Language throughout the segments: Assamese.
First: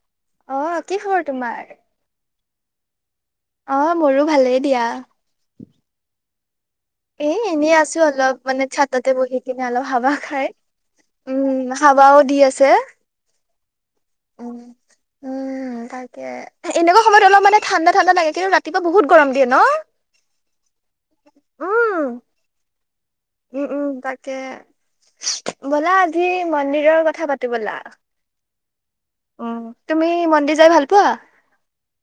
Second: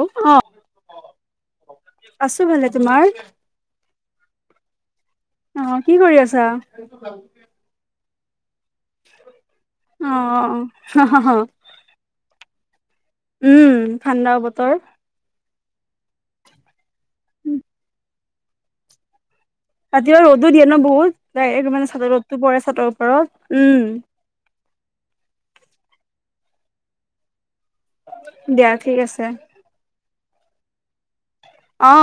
অ আহ কি খবৰ তোমাৰ? আছো ভালে, তোমাৰ? অ মোৰো ভালেই দিয়া। অ কি কৰি আছা? এ এনেই আছো, অলপ মানে চাতাতে বহি কিনে অলপ অ অ হাৱা খাই উম হাৱাও দি আছে। উম ঠাণ্ডা উম বতৰ। উম তাকে এনেুৱা সময়ত অল মানে ঠাণ্ডা ঠাণ্ডা লাগে কিন্ত ৰাতিপুৱা বহুত গৰম। দিয়ে ন ৰাতিপুৱা ৰ'দ টো দিয়ে ন বহুত, ডাইৰেক্ট মানে চাদৰ উম ৰদতো পৰে চাটতৰ ৰ উম উম তাকে ব'লা আজি মন্দিৰৰ কথা পা বলা দিয়া ঠিক আছে উম তুমি মন্দিৰ যাই ভাল পোৱা? অ।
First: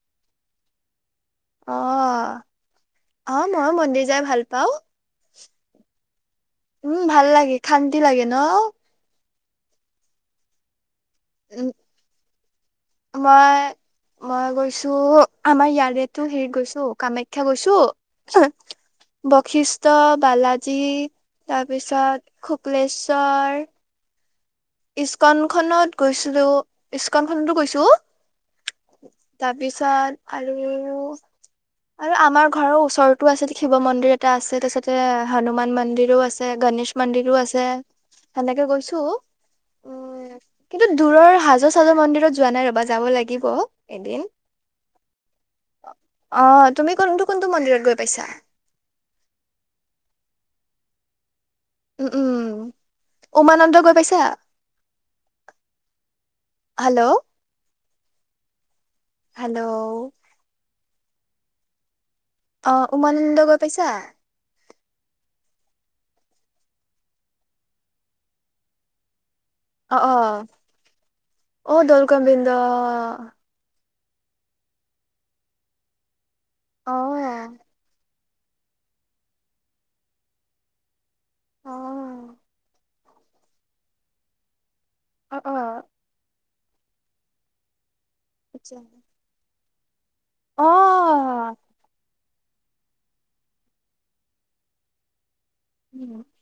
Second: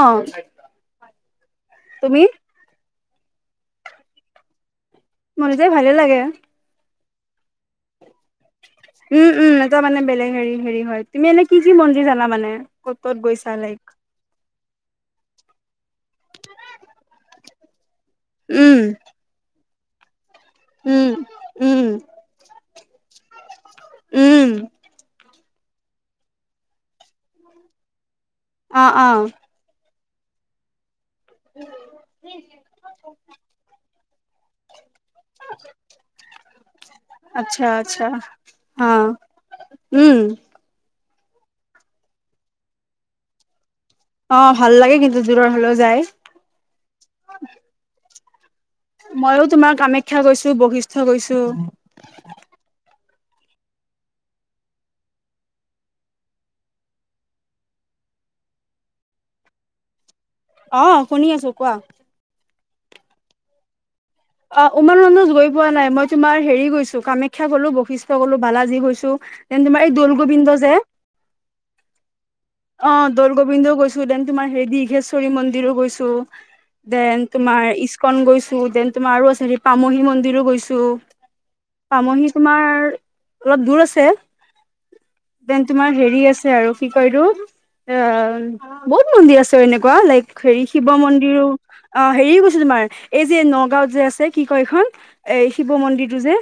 তুমি আহ আহ মই মন্দিৰ যাই ভাল পাও। মন যাই ভালে লাগে। উম ভাল লাগে শান্তি লাগে ন। উম উম এটা মানে বেলেগ হেৰি হেৰি হয় তুমি এনে কি উম কি মন্দিৰ জানা মানে? ক'ত ক'ত গৈছা মই লাইক মই গৈছো আমাৰ ইয়াৰেতো হেৰি গৈছো কামাখ্যা গৈছো উম বশিষ্ঠ বালাজী উম উম তাৰপিছত শুক্লেশ্বৰ, উম ইস্কন খনত গৈছিলো ইস্কন খনতো গৈছো। অ অ তাৰপিছত আৰু আৰু আমাৰ ঘৰৰ ওচৰতো আছিল শিৱ মন্দিৰ এটা আছে তাৰিছতে হনুমান মন্দিৰো আছে গনেশ, মন্দিৰো আচ্ছা আছে আচ্ছা সেনেকে অ গৈছো। উম, দূৰৰ হাজো চাজৰ মন্দিৰত যোৱা নাই ৰবা যাব লাগিব। এদিন অ ভাল লাগে কিন্তু দূৰৰ হলেও যায় অ' তুমি কোনটো-কোনটো মন্দিৰত গৈ পাইছা। ময়ো তোমাৰ কামাখ্যা গৈছো, বশিষ্ঠ গৈছো। উম-উম উমানন্দ গৈ পাইছা? হেল্ল', হেল্ল', অ' শুনি আছো কোৱা? অ' উমানমানন্দ গৈ পাইছা? অ' উমৰ মন্দজ গৈ পোৱা নাই মই তোমাৰ হেৰি গৈছো কামাখ্যা গলো বৈশিষ্ঠ গলো বালাজি গৈছো। তেনেকে তোমাৰ এই অ দৌল অ গোবিন্দ যে অ দৌল গোবিন্দ অ' দৌল গোবিন্দও গৈছো। দেন তোমাৰ হেৰি দীৰ্ঘেশ্বৰী মন্দিৰো গৈছো অ দেন তোমাৰ ইস্কন গৈছো দেন, তোমাৰ আৰু আছে হেৰি পামহি মন্দিৰো গৈছো অ পামহি তোমাৰ, অলপ দূৰ আছে অ অ দেন তোমাৰ হেৰি আছে আৰু কি কৰিলো? আচ্ছা অ' বহুত মন্দিৰ আছে এনেকুৱা লাইক অ হেৰি শিৱ মন্দিৰো অ', হেৰি গৈছো তোমাৰ এই যে নগাঁওত যে আছে কি কয় এইখন এই শিৱ মন্দিৰটো যে।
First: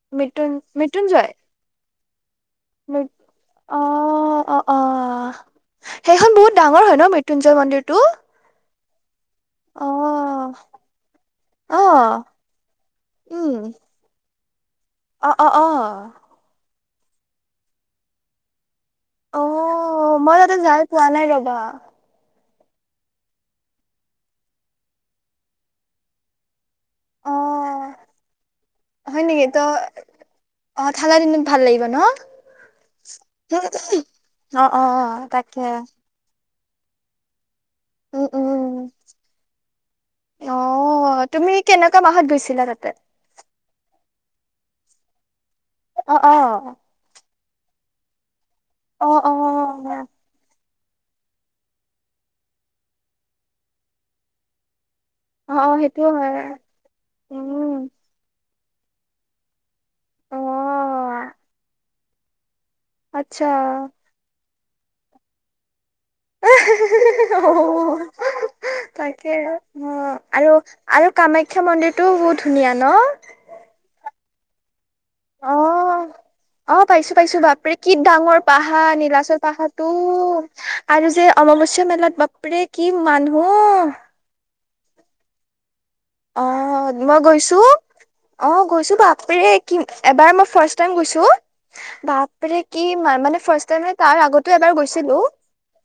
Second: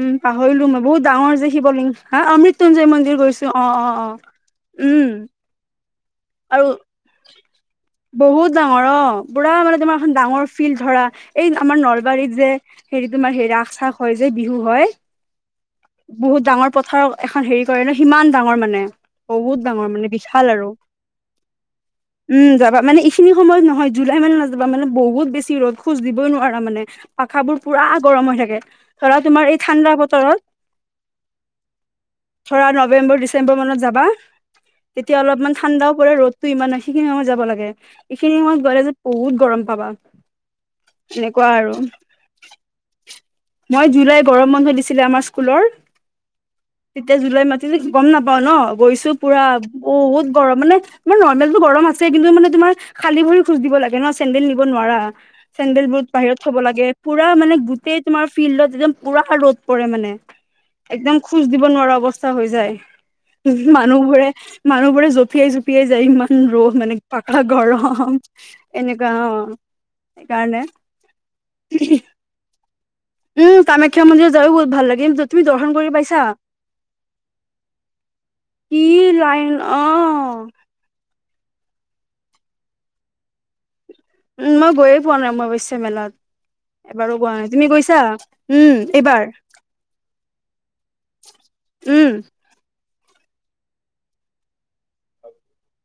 উম, মৃত্যুন পাহৰিলো মই বহুত মৃত্যুঞ্জয় ডাঙৰ যে শিৱলিংগ হা অমৃত। সৃত্যুঞ্জয় মৃ মন্দিৰ গৈছো অ অ-অ-অ অ অ উম, সেইখন বহুত আৰু ডাঙৰ হয় ন মৃত্যুঞ্জয় মন্দিৰটো। বহুত ডাঙৰ অ', পুৰা মানে অ তোমাৰ এখন ডাঙৰ ফিল্ড ধৰা এই আমাৰ অ নলবাৰীত যে হেৰি তোমাৰ হে ৰাস চাগ হয় যে। বিহু হয়। অ-অ-অ, পথাৰত এখন হেৰি কৰে ন সিমান ডাঙৰ মানে অ বহুত ডাঙৰ মানে মই তাতে বিশাল আৰু। যাই পোৱা নাই ৰবা। উম, যাবা মানে এইখিনি সময়ত নহয় জুলাই মানে নাযাবা মানে বহুত বেছি ৰ'দ খোজ দিবই নোৱাৰা মানে। অ আখাবোৰ পুৰা গৰম হৈ থাকে ধৰা হয় তোমাৰ নেকি ত এই ঠাণ্ডা বতৰত, অ ঠাণ্ডা দিনত ভাল লাগিব ন ধৰা নৱেম্বৰ, ডিচেম্বৰ অ মানত যাবা অ তেতিয়া অলপমান তাকে ঠাণ্ডাও পৰে ৰদতটো ইমান সেইখিন সময় যাব লাগে। উম এইখিনি উম সময়ত গলে যে বহুত গৰম পাবা। অ' এনেকুৱা তুমি আৰু কেনেকুৱা মাহত গৈছিলা তাতে? মই জুলাই গৰম বন্ধ দিছিলে আমাৰ স্কুলৰ অ অ তেতিয়া জুলাই ম কিন্ত গম নাপাও ন অ গৈছো অ পুৰা বহুত গৰম মানে নৰ্মেলটো গৰম আছে কিন্তু মানে তোমাৰ খালী ভৰি খোজ দিব লাগে ন চেডেল নিব নোৱাৰা। অ অ চেডেল সেইটো বোৰত বাহিৰত হয় থ'ব লাগে পুৰা মানে উম গোটেই তোমাৰ ফিল্ডত, একদম পুৰাষৰ ৰ'দ পৰে মানে অ একদম খোজ দিব নোৱাৰা অৱস্থা হৈ যায়। আচ্ছা উ, মানুহবোৰে, মানুহবোৰে জঁপিয়াই-জপিয়াই যে ইমান ৰৌ মানে অ পকা গৰম এনেকুৱা তাকে অ আৰু সেইকাৰনে। আৰু কামাখ্যা মন্দিৰটোও বহুত ধুনীয়া। ন উম, কামাখ্যা মন্দিৰত যায়ও বহুত ভাল লাগে কিন্তু তুমি অ দৰ্শন কৰি পাইছা। অ' পাইছো-পাইছো বাপৰে কি ডাঙৰ কি পাহাৰ নীলাচৰ লাইন পাহা অ টো আৰু যে অমংগ আচ মেলাত বাপৰে কি মানুহ। উম, মই গৈয়ে পোৱা নাই অৱশ্যে মেলাত। অ' এবাৰো মই গোৱা নাই গৈছো তুমি গৈছা অ' উম গৈছো এইবাৰ বাপৰে কি এবাৰ মই ফাৰ টাইম গৈছো। উম বাপৰে কি মানে? মানে ফাৰ্ষ্ট টাইমে, তাৰ আগতো এবাৰ গৈছিলো।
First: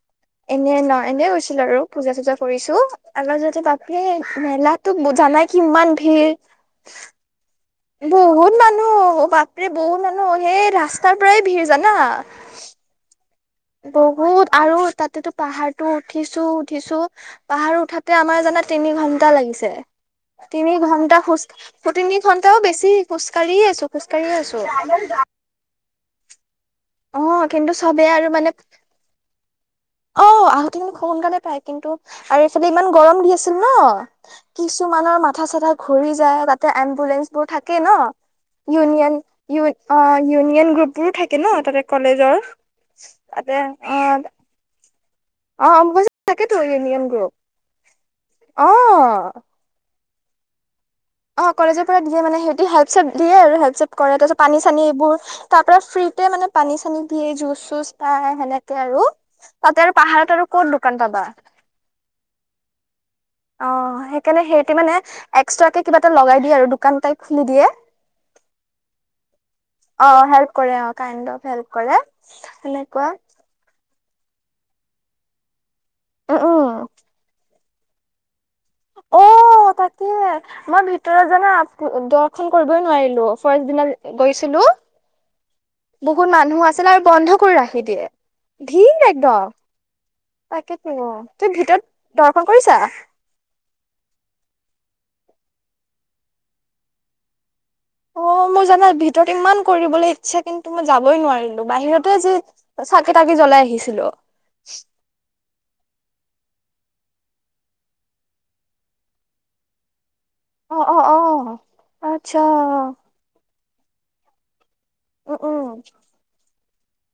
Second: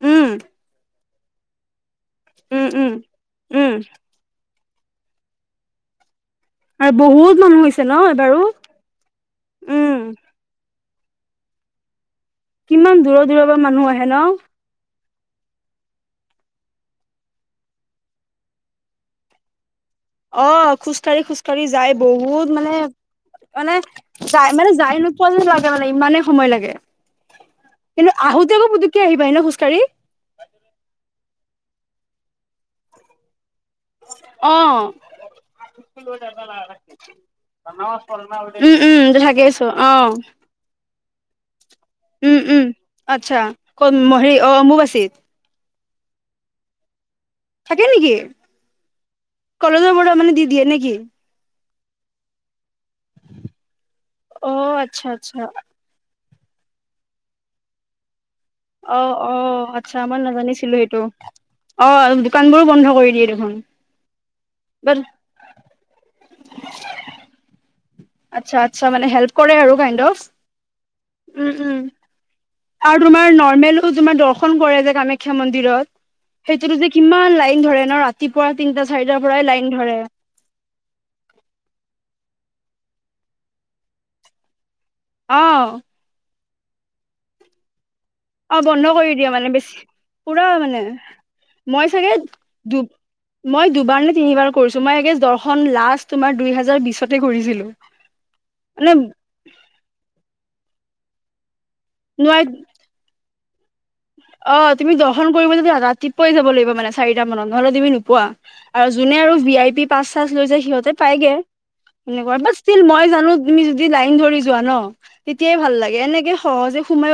উম এনে, নহ। এনে গৈছিলো আৰু, পূজা চুজা উম কৰিছো। উম আল্লা যাতে উম বাপে মেলাত। তোক [unintelligible] জানাই কিমান ভিৰ? আৰু বহুত। মানুহ হৈছে ন এবাৰো বহুত মানুহ, বাপৰে উম বহুত মানুহ। সেই ৰাস্তাৰ পৰাই ভিৰ জানা? কিমান দূৰৰ দূৰৰ। পৰা মানুহ আহে ন বহুত, আৰু তাত। সেইটোতো পাহাৰটো উঠিছো, উঠিছো। পাহাৰ উঠাতে আমাৰ জানা তিনি ঘন্টা লাগিছে। অ তিনি খোজকাঢ়ি ঘন্টা খোজ খোজকাঢ়ি যাই কাঢ়ি। তিনি বহুত ঘন্টাও মানে বেছি খোজ কাঢ়ি আছো খোজ কাঢ়িয়ে আছো। এনেকোৱা যেন লাগে মানে, ইমানেই সময় লাগে। অ', কিন্তু চবেই আৰু মানে? কি আহিবা এনেও খোজ কাঢ়ি। অ', আহুতে কিন্ত খুব সোনকালে পায়। কিন্তু, আৰু এইফালে ইমান গৰম দি আছে। নহ, অ কিছুমানৰ মাথা চাথা ঘূৰি যায়। তাতে এম্বুলেন্সবোৰ থাকে নহ। উম উম ইউনিয়ন থাকেইছো ইউ অ, ইউনিয়ন গ্ৰুপবোৰো থাকে নহ তাতে? উম কলেজৰ। উম আচ্ছা তাতে অ'। হেৰি অ অম্বুবাচীত অ', মই [unintelligible] তাকেতো ইউনিয়ন গ্ৰুপ। থাকে নেকি? অ'। কলেজৰ পৰা মানে, দি দিয়ে নেকি? অ', কলেজৰ পৰা দিয়ে মানে, সিহঁতি হেল্প চেল্প দিয়ে আৰু। হেল্প চেল্প কৰে, তাৰপিছত অ পানী আচ্ছা চানীবোৰ। আচ্ছা তাৰ পৰা ফ্ৰীল। [unintelligible] মানে, পানী চানী দিয়ে। জুচ, চুচ পায়। সেনেকে আৰু। অ', অ', তাতে আৰু আচ্ছা আমাৰ পাহাৰত আৰু ক'ত নাজানিছিলো দোকান সেইটো। পাবা। অ, দোকান বোৰো বন্ধ কৰি দিয়ে। দেখোন অ', সেইকাৰণে সেহিঁতে মানে, বাট এক্সট্ৰাকে কিবা এটা লগাই দিয়ে আৰু। দোকান টাইপ খুলি দিয়ে। আচ্ছা, আচ্ছা মানে হেল্প কৰে আৰু। অ [unintelligible] হেল্প কৰে অ kind of um, help um. কৰে সেনেকুৱা আমাৰ নৰ্মেলো। তো তোমাৰ দৰ্শন কৰে যে, কামাখ্যা মন্দিৰত। সেইটোতো উম যে কিমান, লাইন ধৰে নহ ৰাতিপুৱা। তিনটা চাৰিটাৰ পৰাই লাইন অ', ধৰে তাকেই! মই ভিতৰত জানা, আপ-দ। দৰ্শন কৰিবই নোৱাৰিলো। ফাষ্ট দিনা গৈছিলো। অ বহুত মানুহ আছিলে, আৰু বন্ধ কৰি ৰাখি দিয়ে। অ', বন্ধ ভিৰ কৰি দিয়ে একদম মানে? বেছি, পুৰা মানে। তাকেতো তুমি ভিতৰত মই চাগে, দৰ্শন কৰিছা দু। মই দুবাৰ নে, তিনিবাৰ কৰিছো। মই। [unintelligible] দৰ্শন, লাষ্ট তোমাৰ দুই হাজাৰ বিশতে কৰিছিলো। অ', মই জানা, মানে ভিতৰত ইমান কৰিবলৈ ইচ্ছা। কিন্তু, মই যাবই নোৱাৰিলো। বাহিৰতে যে, নোৱাই চাকি তাকি জ্বলাই আহিছিলো। অ', তুমি দৰ্শন কৰিব যেতিয়া, ৰাতিপুৱাই যাব লাগিব মানে। চাৰিতা মানত, নহলে তুমি নোপোৱা। আৰু জোন। [unintelligible] লৈ যায় অ সিহঁতে অ পাইগে। অ এনেুৱা, আচ্ছা বাত ষ্টিল মই জানো তুমি যদি লাইন ধৰি যোৱা নহ? উম তেতিয়াই উম ভাল লাগে, এনেকে সহজে সো।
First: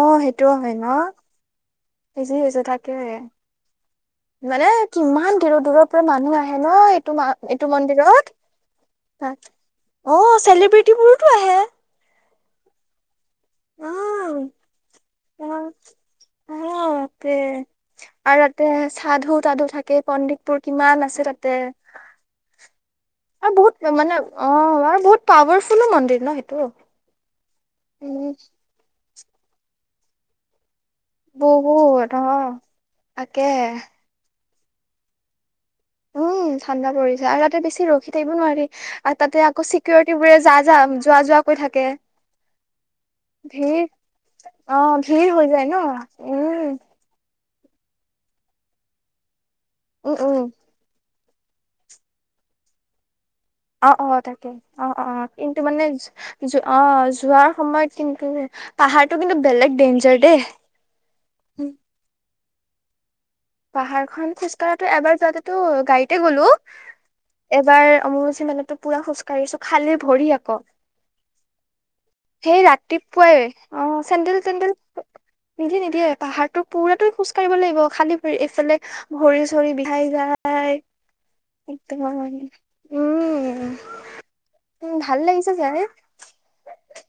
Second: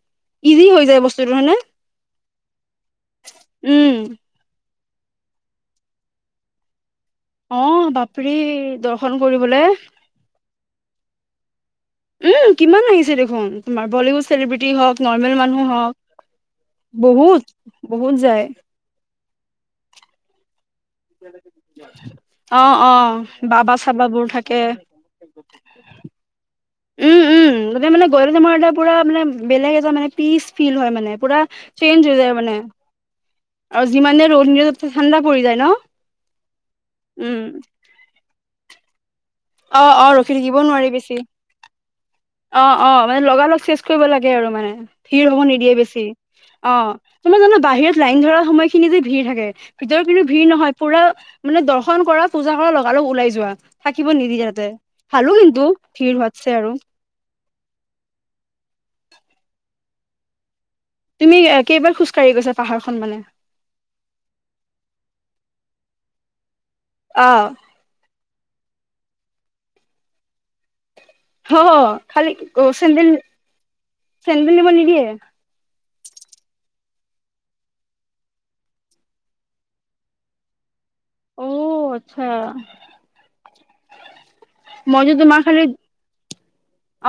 অ', সেই। সেইটো হয় নহ? [unintelligible] হৈছে থাকে। উম মানে? কিমান, দূৰৰ দূৰৰ পৰা মানুহ আহে নহ? এইটো মা অ এইটো মন্দিৰত। বাপৰে দৰ্শন তাত। কৰিবলে অ', চেলিব্ৰিটিবোৰোতো আহে। উম, কিমান আহিছে দেখোন। তোমাৰ বলীউড উম চেলিব্ৰিটি হওক, নৰ্মেল মানুহ আহে হওক। তাতে বহুত। বহুত, আৰু যায়। তাতে [unintelligible] থাকে পণ্ডিত। বোৰ কিমান, আছে তাতে। অ অ আৰু বাবা বহুত মানে চাবাবোৰ অ, থাকে আৰু বহুত পাৱাৰ। [unintelligible] মন্দিৰ ন সেইটো? [unintelligible] পুৰা, উম চেঞ্জ হৈ যায় মানে। আৰু, যিমানে বহুত দ অ ৰ'দ নিদক তাকে ঠাণ্ডা পৰি যায় নহ? উম, ঠাণ্ডা পৰিছে। আৰু, তাতে বেছি ৰখি থাকিব নোৱাৰি। আৰু, তাতে আক। আকৌ অ', অ', চিকিউৰিটি ৰখি বোৰে যা, থাকিবও যা। নোৱাৰি বেছি। যোৱা, যোৱা কৈ থাকে। অ অ মানে লগালগ চেষ্ট ভিৰ কৰিব লাগে আৰু মানে অ ভিৰ হব হৈ যায় নিদিয়ে ন বেছি অ উম মই জানো বাহিৰত লাইন ধৰা সময়খিনি যে ভিৰ থাকে ভিতৰ উম কিন্তু উম ভিৰ নহয় পুৰা মানে দৰ্শন কৰা পুজা কৰা লগগ ওলাই যো অ অ তাকে অ অ অ কিন্তু মানে ভিৰ হোৱাতছে আৰু অ যোৱা সময়ত কিন্তু পাহাৰতটো কিন্তু বেলেগ ডেঞ্জাৰ দেই তুমি কেইবাৰ খোজকাঢ়ি গৈছ পাহাৰখন মানে পাহাৰ খন খোজ কঢ়াাতটো এবাৰ যোৱাতেতো গাড়ীতে গ'লো অ', এবাৰ মোৰ যিমানো পুৰা খোজ কঢ়িছো খালে ভৰি আকৌ হ খালি সেই অ', চেন্দেল ৰাতিপুৱাই অ চেডেল চেণ্ডেল নিব তেেণ্ডেল নিদিয়ে? নিদে নিদিয়ে পাহাৰটো পুৰাতো খোজ কঢ়িব লাগিব খালী ভৰি এইফালে ভৰি চৰি বিহাই যায় স অ' তোম আচ্ছা উম উম মইতো ভাল তোমাৰ লাগিছে খালি যাই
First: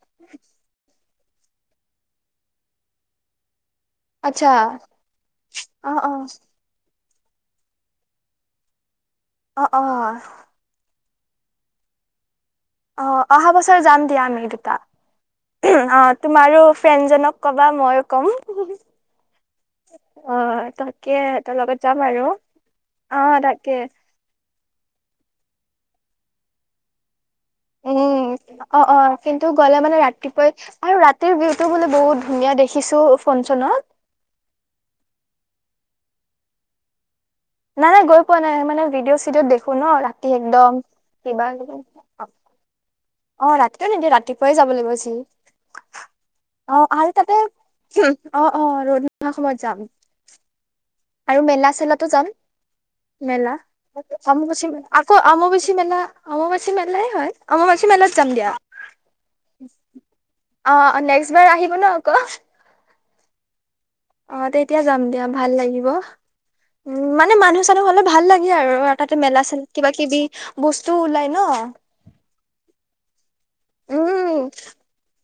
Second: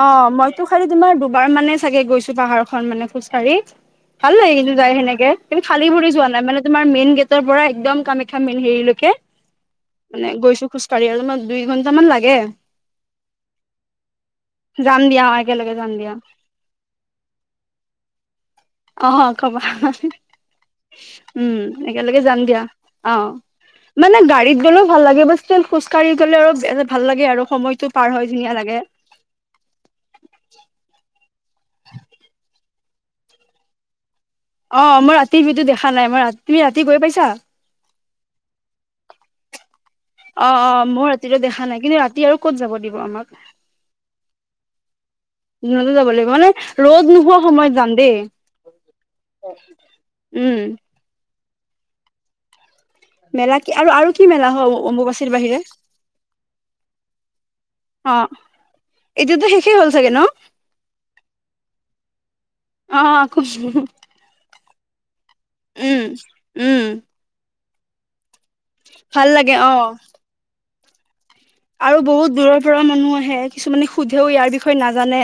অ মইতো খালি তোমাৰ এবাৰ মানে চাগে গৈছো পাহাৰ খন মানে খোজকাঢ়ি ভাল আচ্ছা লাগে কিন্তু যাই সেনেকে কিন্তু খালী অ অ ভৰি যোৱা নাই মানে তোমাৰ মেইন গেট ৰ পৰা একদম কামেখাম মেল হেৰিলৈকে অ অ কিমত দুই ঘণ্টামান লাগে অ অহা বছৰ যাম দিয়া আমি দুতা যাম দিয়া একেলগে যাম অ দিয়া তোমাৰো ফ্ৰেণ্ডজনক কবা মইো ক'ম আহ খবৰ ন অ তাকে সিহঁতৰ উম লগত একেলগে আৰু যাম দিয়া অ মানে গাড়ীত গলেও ভাল লাগে বস্তু এক খজ কঢ়ি গলে অলপ ভাল লাগে আৰু সময়টো পাৰ হয় উম ধুনীয়া লাগে। অ অ কিন্তু গলে মানে ৰাতিপুৱাই আৰু ৰা বিটো বোলে বহুত ধুনীয়া দেখিছো ফনচনত অ মই ৰাতি সো দেখা নাই মই ৰাতি তুমি ৰাতি গৈ পাইছা নাই নাই গ পোৱাাই মে ভিডিঅ চিডিঅ' দেখি শুন ৰাতি অ অ একদম মই ৰাতিটো কিবা দেখা নাই কিন্তু ৰাতি আৰু ক'ত যাব দিব আমাক অ ৰাতিয়ও নিদিয়ে ৰাতিপুৱাই যাব লাগিব সি যিনতে যাব লাগিব মানে ৰ'দ নোহোৱা সময়ত যাম দেই অ অ ৰ'দ নোহোৱা সময়ত যাম উম আৰু মেলা চেলাাতো যাম মেল মেলা কি আৰু আৰু কি আমা মেলা হয় ম আকৌ অম্বুবাচীৰ বাহিৰে আমবাছী ম আমাচী মেলাই হয় আমাবাী অ য দিয়া এতিয়াতো শেষেই হ'ল চাগে ন অ নেক্স বাৰ আহিব ন আক অ খ অ তেতিয়া যাম দিয়া ভাল লাগিব উম মানে মানুহ হলে ভাল লাগে আৰু তাতে ভাল মেলা চ লাগে অ কিবা কিবি বস্তু ওলাই ন আৰু বহুত দূৰৰ পৰা মানুহ আহে কিছুমানে সোধেও উম ইয়াৰ বিষয়ে নাজানে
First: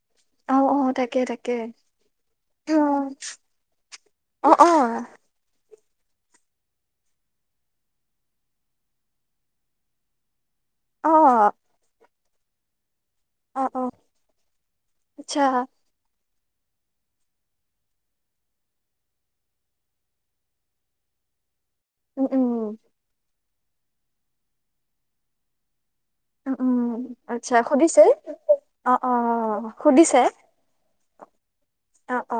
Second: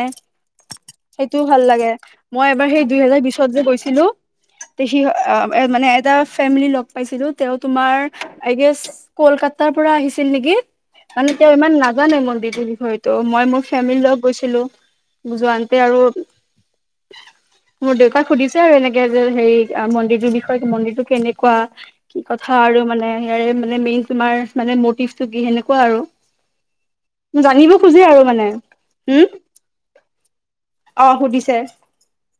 অ অ তাকে সেইটোও তাকে ভাল লাগে মই এবাৰ অ সেই দুইহেজাৰ বিশত যে গৈছিলো অ অ তে সি আহ এ মানে এটা ফেমিলি লগ পাইছিলো তেওঁ তোমাৰ আই গেছ কলকাতাৰ পৰা আহিছিল নেকি অ মানে তেওঁ ইমান নাজানে মোৰ বিদিৰ বিষয় ত' মই মোৰ অ ফেমিলি লগ গৈছিলো আচ্ছা যোৱতে আৰু মোৰ দেউতাক সুধিছে আৰু এনেকে যে হেৰি মন্দিৰটোৰ বিষয়ে মন্দিৰটো কেনেকুৱা কি উম কথা উম আৰু মানে ইয়াৰে মানে মেইন তোমাৰ মানে মটিভটো কি সেনেকুৱা আৰু উ উম আচ্ছা জানিব খোজে সুধিছে আৰু মানে অ অ উম সুধিছে অ সুধিছে অ অ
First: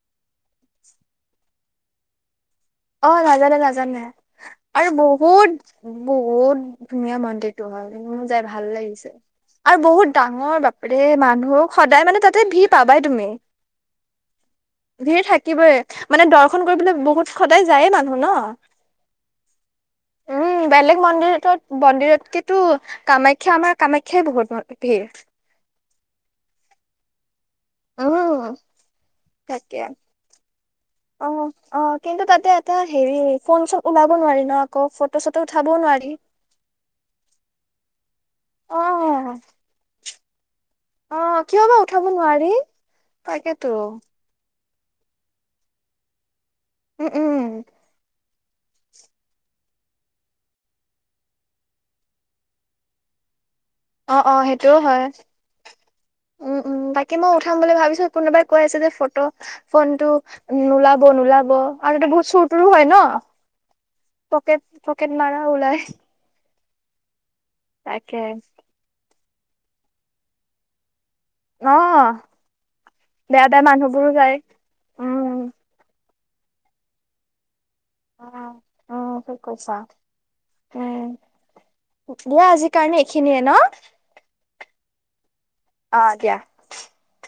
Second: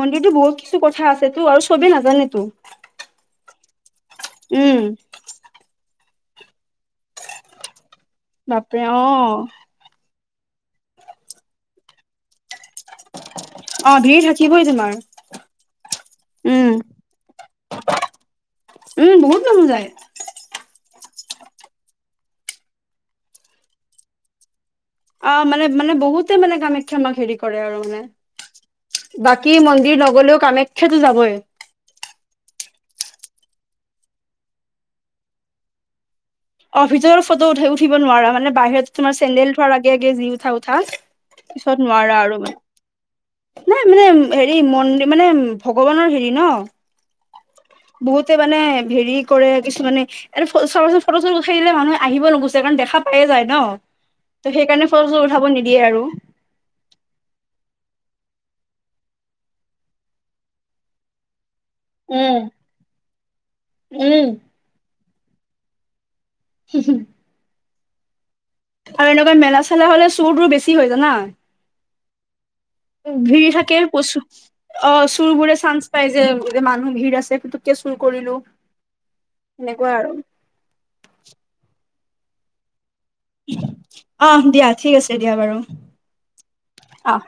মন্দিৰতো বহুত কিছু কথা আছে তো আৰু চবেই নাজানে তো অ', নাজানে, নাজানে আৰু বহুত, বহুত ধুনীয়া মন্দিৰ টো হ'ল মোৰ যাই ভাল বাপৰে অ লাগিছে আৰু বহুত ডাঙৰ বাপেৰে মানুহক সদায় মানে তাতে ভিৰ পাবাই তুমি অ ভিৰ থাকিবই তোমাৰ ভিৰ থাকিবই মানে দৰ্শন উম, কৰিবলৈ বহুত সদায় যায়ে মানুহ ন' উম, বহুত মানুহ যায়। উম। বেলেগ মন্দিৰত মন্দিৰতকেতো কামাখ্যা আমাৰ কামাখ্যাই বহুত ম অ', মানে মানে বহুতে মানে কামাখ্যা মাক হেৰি কৰে আৰু মানে। উম বাকী তাকে। মন্দিৰ নগলেও কামে অ', অ', কিন্তু তাতে তাৰ হেৰি ফোন চব ওলাব নোৱাৰি ন' আকৌ ফটো চটো উঠাবও নোৱাৰি অ', ভিতৰত ফটো উঠাই উঠিব নোৱাৰা মানে অ বাহিৰত তোমাৰ চেণ্ডেল থোৱাৰ আগে আগে যি ঠা অ কিয় পিছত বা উঠাব নোৱাৰা আৰু নোৱাৰি তাকেতো মানে নাই মানে হে এই ম মানে ভগৱানৰ হেৰি ন'। উম, উম। বহুতে মানে হেৰি কৰে কিছুমানে [unintelligible] [unintelligible] দিলে মানুহ আহিব লগুছে কাৰণখা পাই যায় ন'। অ', অ', ত' সেইটোও সেইকাৰণে হয, ফটো চটো উঠাব নিদিয়ে আৰু উম, উম, বাকী মই উঠাম বুলি ভাবিছো কোনোবাই কৈ আছে যে ফটো ফোন টো নোলাব নোলাব। আৰু এতে বহুত উম, চুৰ তুৰো হয় ন' উম। পকেট পকেট মাৰা ওলাই [inaudible] তাকে আৰু এনেকুৱা মেলা চেলা হ'লে চুৰ তোৰ বেছি হৈ জানা। অ ভিৰ বেয়া বেয়া থাকে মানুহবোৰো পচু যায় অ', উম চুৰবোৰে চান্স পাই যায়। যে যে মানুহ ভিৰ আছে কিন্তু কে চুৰ অ কৰিলো উম ঠিক কৈছা সেনেকুৱা আৰু কঠ আজিকাৰণে খিনিয়ে ন' অ দিয়া ঠিক আছে দিয়া বাৰু অ', দিয়া। অহ